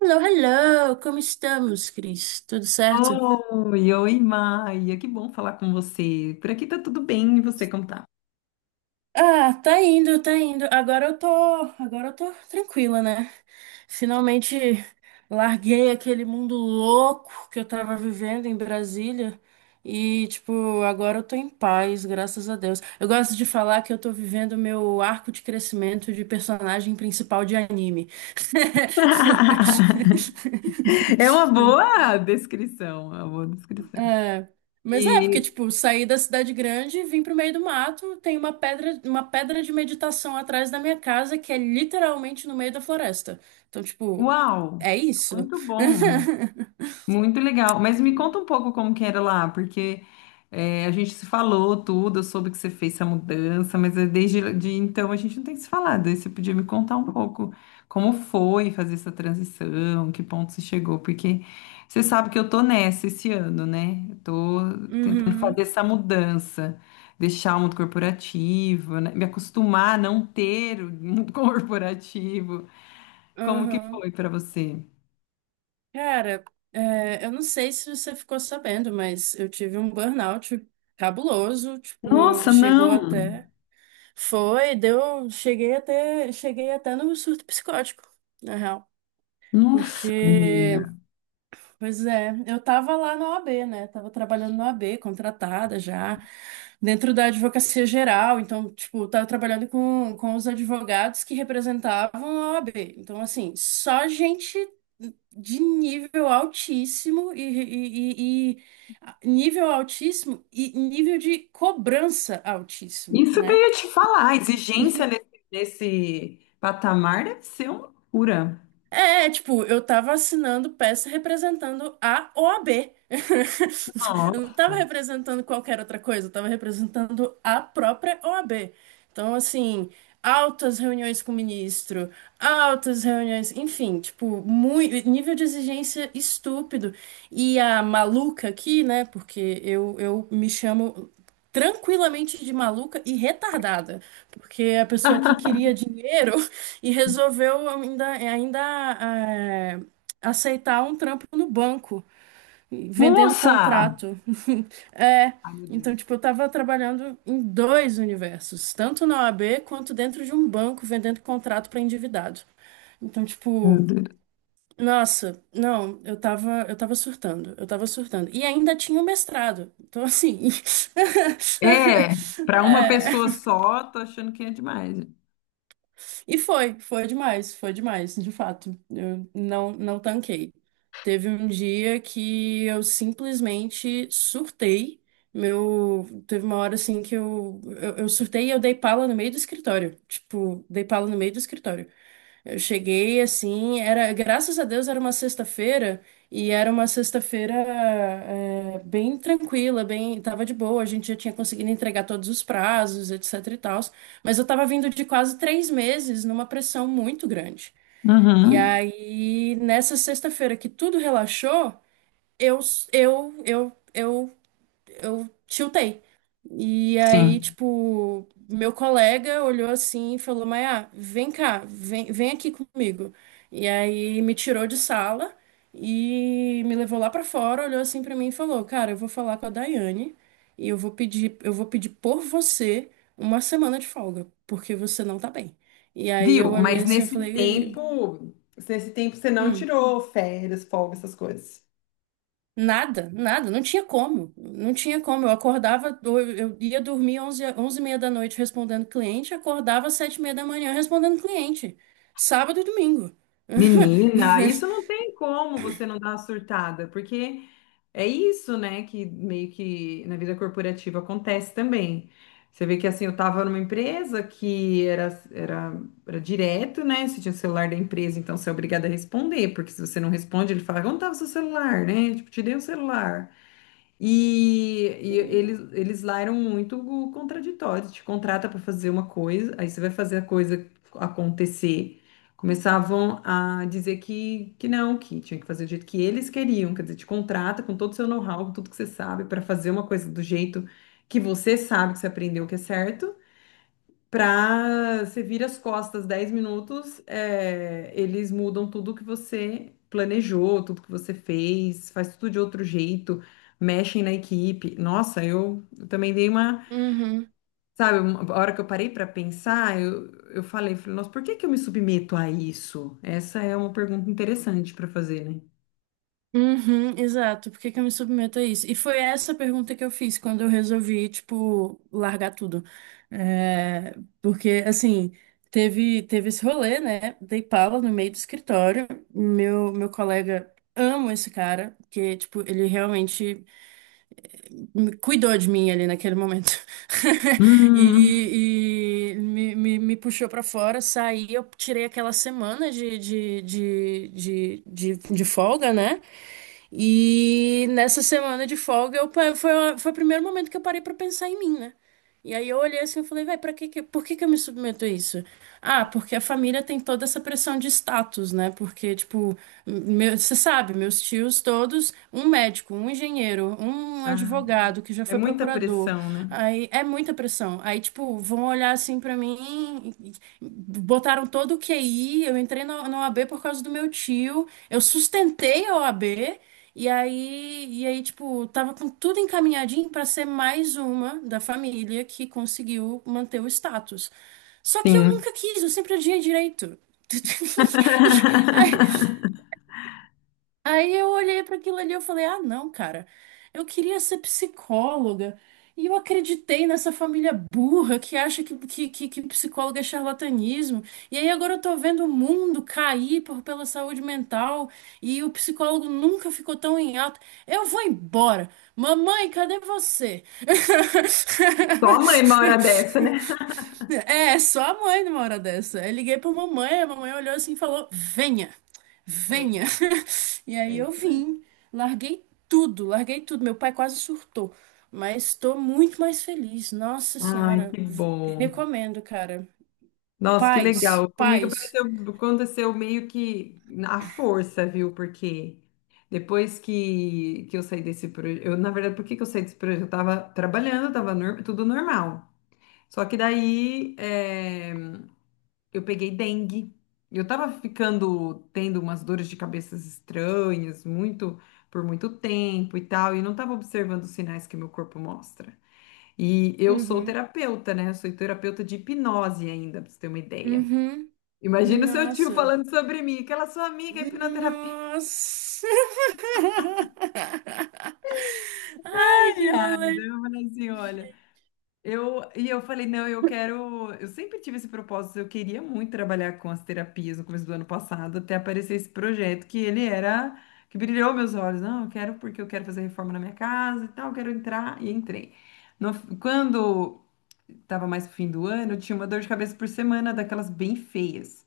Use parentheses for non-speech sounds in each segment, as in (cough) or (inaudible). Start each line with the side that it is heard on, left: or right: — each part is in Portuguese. right: Hello, hello! Como estamos, Cris? Tudo certo?
left: Oi, oi, Maia, que bom falar com você. Por aqui tá tudo bem, e você como tá?
right: Ah, tá indo, tá indo. Agora eu tô tranquila, né? Finalmente larguei aquele mundo louco que eu tava vivendo em Brasília e, tipo, agora eu tô em paz, graças a Deus. Eu gosto de falar que eu tô vivendo meu arco de crescimento de personagem principal de anime.
left: (laughs) É uma
right: (laughs)
left: boa descrição, é uma boa descrição.
right: É, mas é, porque,
left: E,
right: tipo, saí da cidade grande, vim pro meio do mato, tem uma pedra de meditação atrás da minha casa, que é literalmente no meio da floresta. Então, tipo,
left: uau,
right: é isso.
left: muito
right: (laughs)
left: bom. Muito legal. Mas me conta um pouco como que era lá, porque a gente se falou tudo, eu soube que você fez essa mudança, mas desde de então a gente não tem se falado. Aí você podia me contar um pouco como foi fazer essa transição, que ponto você chegou, porque você sabe que eu tô nessa esse ano, né? Eu tô tentando fazer
right: Uhum,
left: essa mudança, deixar o mundo corporativo, né? Me acostumar a não ter o mundo (laughs) corporativo. Como que
right: uhum.
left: foi para você?
right: Cara, é, eu não sei se você ficou sabendo, mas eu tive um burnout cabuloso, tipo,
left: Nossa,
right: chegou
left: não.
right: até. Foi, deu. Cheguei até no surto psicótico, na real.
left: Nossa,
right: Porque
left: menina.
right: Pois é, eu tava lá na OAB, né? Tava trabalhando na OAB, contratada já, dentro da advocacia geral. Então, tipo, tava trabalhando com os advogados que representavam a OAB. Então, assim, só gente de nível altíssimo e nível altíssimo e nível de cobrança altíssimo,
left: Isso que eu
right: né?
left: ia te falar, a exigência nesse, nesse patamar deve ser uma loucura.
right: É, tipo, eu tava assinando peça representando a OAB. (laughs) Eu não tava
left: Nossa.
right: representando qualquer outra coisa, eu tava representando a própria OAB. Então, assim, altas reuniões com o ministro, altas reuniões, enfim, tipo, muito, nível de exigência estúpido. E a maluca aqui, né, porque eu me chamo tranquilamente de maluca e retardada, porque a pessoa que queria dinheiro e resolveu ainda eh, aceitar um trampo no banco, vendendo
left: Nossa!
right: contrato. (laughs) É,
left: Ai, meu
right: então,
left: Deus.
right: tipo, eu tava trabalhando em dois universos, tanto na OAB quanto dentro de um banco, vendendo contrato para endividado. Então,
left: Meu
right: tipo,
left: Deus.
right: nossa, não, eu tava surtando, eu tava surtando. E ainda tinha o mestrado. Então, assim,
left: É,
right: (laughs)
left: para uma
right: é,
left: pessoa só, tô achando que é demais.
right: E foi, foi demais, de fato. Eu não, não tanquei. Teve um dia que eu simplesmente surtei. Meu, teve uma hora assim que eu surtei e eu dei pala no meio do escritório. Tipo, dei pala no meio do escritório. Eu cheguei assim, era, graças a Deus era uma sexta-feira e era uma sexta-feira é, bem tranquila, bem, tava de boa, a gente já tinha conseguido entregar todos os prazos, etc e tal, mas eu tava vindo de quase 3 meses numa pressão muito grande. E
left: Uhum.
right: aí, nessa sexta-feira que tudo relaxou, eu, eu, eu, eu eu tiltei. E aí,
left: Sim.
right: tipo, meu colega olhou assim e falou: Maia, vem cá, vem, vem aqui comigo. E aí me tirou de sala e me levou lá pra fora, olhou assim pra mim e falou: Cara, eu vou falar com a Daiane e eu vou pedir por você uma semana de folga, porque você não tá bem. E aí
left: Viu?
right: eu olhei
left: Mas
right: assim e falei.
left: nesse tempo você não
right: "Hum,
left: tirou férias, folga, essas coisas.
right: Nada, nada, não tinha como. Eu acordava, eu ia dormir onze e meia da noite respondendo cliente, acordava às 7 e meia da manhã respondendo cliente. Sábado e domingo.
left: Menina, isso não
right: (laughs)
left: tem como você não dar uma surtada, porque é isso, né, que meio que na vida corporativa acontece também. Você vê que assim, eu tava numa empresa que era, era, era direto, né? Você tinha o celular da empresa, então você é obrigado a responder, porque se você não responde, ele fala, onde estava o seu celular, né? Tipo, te dei o celular. E
right: Sim.
left: eles lá eram muito contraditórios. Te contrata para fazer uma coisa, aí você vai fazer a coisa acontecer. Começavam a dizer que não, que tinha que fazer do jeito que eles queriam. Quer dizer, te contrata com todo o seu know-how, com tudo que você sabe, para fazer uma coisa do jeito que você sabe que você aprendeu que é certo. Pra você vira as costas 10 minutos, é, eles mudam tudo que você planejou, tudo que você fez, faz tudo de outro jeito, mexem na equipe. Nossa, eu também dei uma,
right: Uhum.
left: sabe, uma- a hora que eu parei pra pensar, eu falei, falei, nossa, por que que eu me submeto a isso? Essa é uma pergunta interessante pra fazer, né?
right: Uhum, exato. Por que que eu me submeto a isso? E foi essa pergunta que eu fiz quando eu resolvi, tipo, largar tudo. É, porque, assim, teve esse rolê, né? Dei pala no meio do escritório. Meu colega, amo esse cara, porque, tipo, ele realmente me cuidou de mim ali naquele momento. (laughs)
left: Hum,
right: E me puxou pra fora, saí. Eu tirei aquela semana de folga, né? E nessa semana de folga, eu, pa- foi, a- foi o primeiro momento que eu parei pra pensar em mim, né? E aí eu olhei assim e falei, vai, para que, que- por que que eu me submeto a isso? Ah, porque a família tem toda essa pressão de status, né? Porque, tipo, meu- você sabe, meus tios todos, um médico, um engenheiro, um
left: ah,
right: advogado que já
left: é
right: foi
left: muita
right: procurador.
left: pressão, né?
right: Aí é muita pressão. Aí, tipo, vão olhar assim pra mim, e- botaram todo o QI, eu entrei na OAB por causa do meu tio, eu sustentei a OAB e aí, tipo, tava com tudo encaminhadinho pra ser mais uma da família que conseguiu manter o status. Só que eu
left: Sim.
right: nunca quis, eu sempre adiei direito. (laughs) Aí
left: (laughs)
right: Aí eu olhei para aquilo ali e eu falei: "Ah, não, cara. Eu queria ser psicóloga". E eu acreditei nessa família burra que acha que psicólogo é charlatanismo. E aí agora eu tô vendo o mundo cair por, pela saúde mental e o psicólogo nunca ficou tão em alta. Eu vou embora. Mamãe, cadê você? (laughs)
left: Só a mãe uma hora dessa, né?
right: É, só a mãe numa hora dessa. Eu liguei pra mamãe, a mamãe olhou assim e falou: Venha,
left: É.
right: venha. (laughs) E
left: É
right: aí eu
left: isso mesmo.
right: vim, larguei tudo, larguei tudo. Meu pai quase surtou, mas estou muito mais feliz. Nossa
left: Ai,
right: Senhora,
left: que
right: v-
left: bom.
right: recomendo, cara.
left: Nossa, que
right: Paz,
left: legal. Comigo
right: paz.
left: apareceu, aconteceu meio que na força, viu? Porque depois que eu saí desse projeto, eu, na verdade, por que que eu saí desse projeto? Eu tava trabalhando, tava nor- tudo normal. Só que daí eu peguei dengue. Eu tava ficando tendo umas dores de cabeças estranhas, muito por muito tempo e tal, e não tava observando os sinais que meu corpo mostra. E eu sou
right: Uhum,
left: terapeuta, né? Eu sou terapeuta de hipnose ainda, pra você ter uma ideia.
right: uhum.
left: Imagina o seu tio
right: Nossa,
left: falando sobre mim, aquela sua amiga é hipnoterapeuta.
right: nossa. (laughs)
left: (laughs)
right: Ai,
left: Ai,
right: que
left: ai. Daí
right: rolê.
left: eu falei assim, olha, eu falei, não, eu quero, eu sempre tive esse propósito, eu queria muito trabalhar com as terapias no começo do ano passado, até aparecer esse projeto que ele era que brilhou meus olhos. Não, eu quero porque eu quero fazer reforma na minha casa e tal, eu quero entrar e entrei. No- quando estava mais pro fim do ano, eu tinha uma dor de cabeça por semana daquelas bem feias.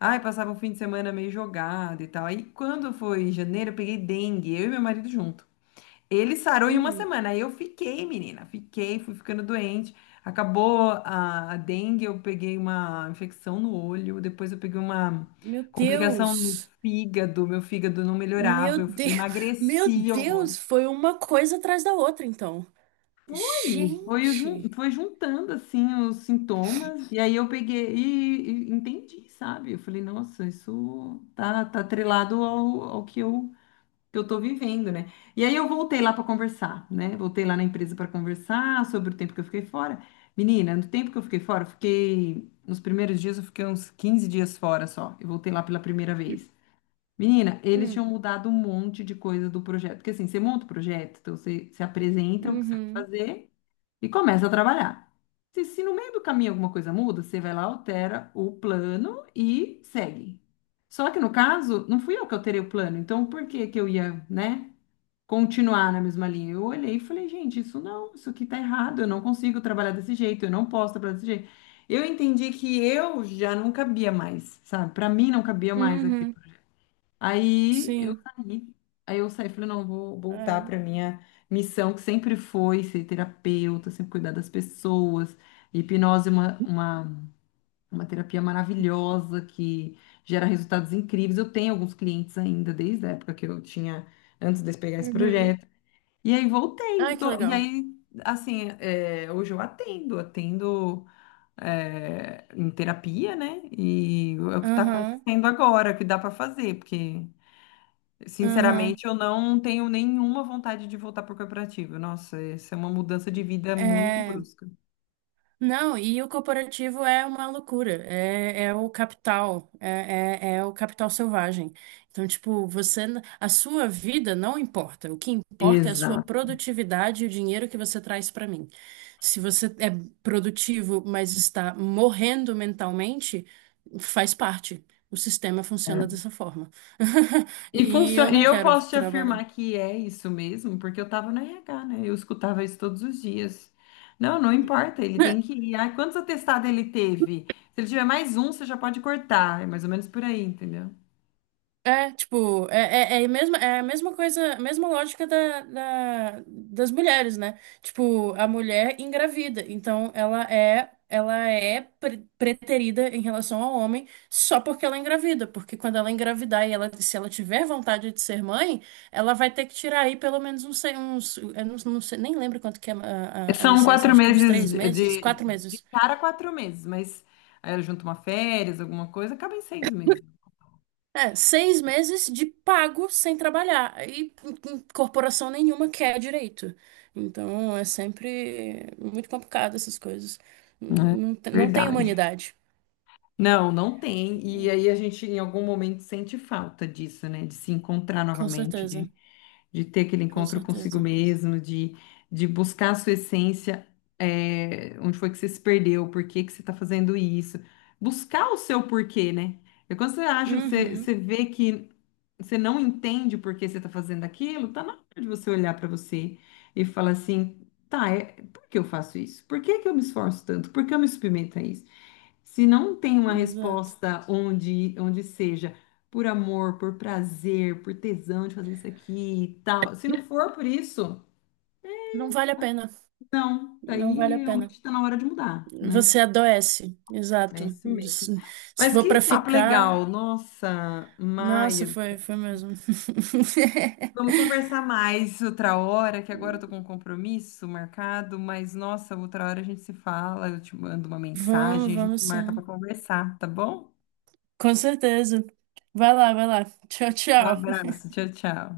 left: Ai, passava um fim de semana meio jogado e tal. Aí quando foi em janeiro, eu peguei dengue, eu e meu marido junto. Ele sarou em uma
right: Hum,
left: semana, aí eu fiquei, menina, fiquei, fui ficando doente. Acabou a dengue, eu peguei uma infecção no olho, depois eu peguei uma
right: meu
left: complicação no
right: Deus,
left: fígado, meu fígado não melhorava,
right: meu
left: eu fui- eu
right: Deus, (laughs) meu
left: emagreci horrores.
right: Deus, foi uma coisa atrás da outra, então.
left: E foi, jun-
right: Gente.
left: foi juntando assim os sintomas, e aí eu peguei e entendi, sabe? Eu falei, nossa, isso tá, tá atrelado ao que eu tô vivendo, né? E aí eu voltei lá para conversar, né? Voltei lá na empresa para conversar sobre o tempo que eu fiquei fora. Menina, no tempo que eu fiquei fora, eu fiquei. Nos primeiros dias eu fiquei uns 15 dias fora só. Eu voltei lá pela primeira vez. Menina, eles tinham mudado um monte de coisa do projeto. Porque assim, você monta o projeto, então você se apresenta o que você vai
right: Uhum.
left: fazer e começa a trabalhar. Se no meio do caminho alguma coisa muda, você vai lá, altera o plano e segue. Só que no caso, não fui eu que alterei o plano, então por que que eu ia, né, continuar na mesma linha? Eu olhei e falei, gente, isso não, isso aqui tá errado, eu não consigo trabalhar desse jeito, eu não posso trabalhar desse jeito. Eu entendi que eu já não cabia mais, sabe? Para mim não cabia mais aqui.
right: Uhum.
left: Aí eu
right: Sim.
left: saí. Aí eu saí e falei, não, eu vou voltar
right: É.
left: para minha missão, que sempre foi ser terapeuta, sempre cuidar das pessoas. Hipnose é uma terapia maravilhosa que gera resultados incríveis. Eu tenho alguns clientes ainda, desde a época que eu tinha, antes de eu pegar esse
right: Uhum.
left: projeto. E aí voltei.
right: Ai, que
left: Tô- e
right: legal.
left: aí, assim, é, hoje eu atendo, atendo é, em terapia, né? E é o que está
right: Uhum.
left: acontecendo agora, o que dá para fazer, porque.
right: Uhum.
left: Sinceramente, eu não tenho nenhuma vontade de voltar para o corporativo. Nossa, essa é uma mudança de vida muito
right: É.
left: brusca.
right: Não, e o corporativo é uma loucura, é, é o capital, é o capital selvagem. Então, tipo, você, n- a sua vida não importa, o que importa é a sua
left: Exato.
right: produtividade e o dinheiro que você traz para mim. Se você é produtivo, mas está morrendo mentalmente, faz parte. O sistema funciona
left: É.
right: dessa forma. (laughs)
left: E
right: E eu
left: funciona, e
right: não
left: eu
right: quero
left: posso te
right: trabalhar.
left: afirmar que é isso mesmo, porque eu estava no RH, né? Eu escutava isso todos os dias. Não, não importa, ele tem
right: (laughs)
left: que ir. Ah, quantos atestados ele teve? Se ele tiver mais um, você já pode cortar. É mais ou menos por aí, entendeu?
right: É, tipo, a mesma, é a mesma coisa, a mesma lógica da, da- das mulheres, né? Tipo, a mulher engravida, então ela é pre- preterida em relação ao homem só porque ela é engravida, porque quando ela engravidar e ela, se ela tiver vontade de ser mãe, ela vai ter que tirar aí pelo menos uns, sei- uns eu não, não sei, nem lembro quanto que é a
left: São
right: licença,
left: quatro
right: acho que uns
left: meses
right: três
left: de,
right: meses,
left: de
right: quatro
left: de
right: meses.
left: cara, 4 meses, mas aí eu junto uma férias, alguma coisa, acaba em 6 meses.
right: É, 6 meses de pago sem trabalhar. E corporação nenhuma quer direito. Então é sempre muito complicado essas coisas.
left: É
right: Não, te- não tem
left: verdade.
right: humanidade.
left: Não, não tem. E aí a gente em algum momento sente falta disso, né? De se encontrar
right: Com
left: novamente,
right: certeza,
left: de ter aquele
right: com
left: encontro consigo
right: certeza.
left: mesmo, de buscar a sua essência, é, onde foi que você se perdeu, por que que você está fazendo isso. Buscar o seu porquê, né? E quando você acha, você,
right: Uhum,
left: você vê que você não entende por que você está fazendo aquilo, tá na hora de você olhar para você e falar assim, tá, é, por que eu faço isso? Por que que eu me esforço tanto? Por que eu me submeto a isso? Se não tem uma
right: exato.
left: resposta onde, onde seja por amor, por prazer, por tesão de fazer isso aqui e tal, se não for por isso,
right: Não vale a pena.
left: não,
right: Não
left: daí
right: vale a
left: realmente
right: pena.
left: está na hora de mudar, né?
right: Você adoece,
left: É
right: exato.
left: isso mesmo.
right: Se, se
left: Mas
right: for
left: que
right: pra
left: papo
right: ficar,
left: legal, nossa,
right: nossa,
left: Maia.
right: foi, foi mesmo.
left: Vamos
right: (laughs)
left: conversar mais outra hora, que agora eu tô com um compromisso marcado, mas nossa, outra hora a gente se fala, eu te mando uma
right: Vamos,
left: mensagem, a gente
right: vamos
left: marca para
right: sim.
left: conversar, tá bom?
right: Com certeza. Vai lá, vai lá. Tchau, tchau.
left: Abraço, tchau, tchau.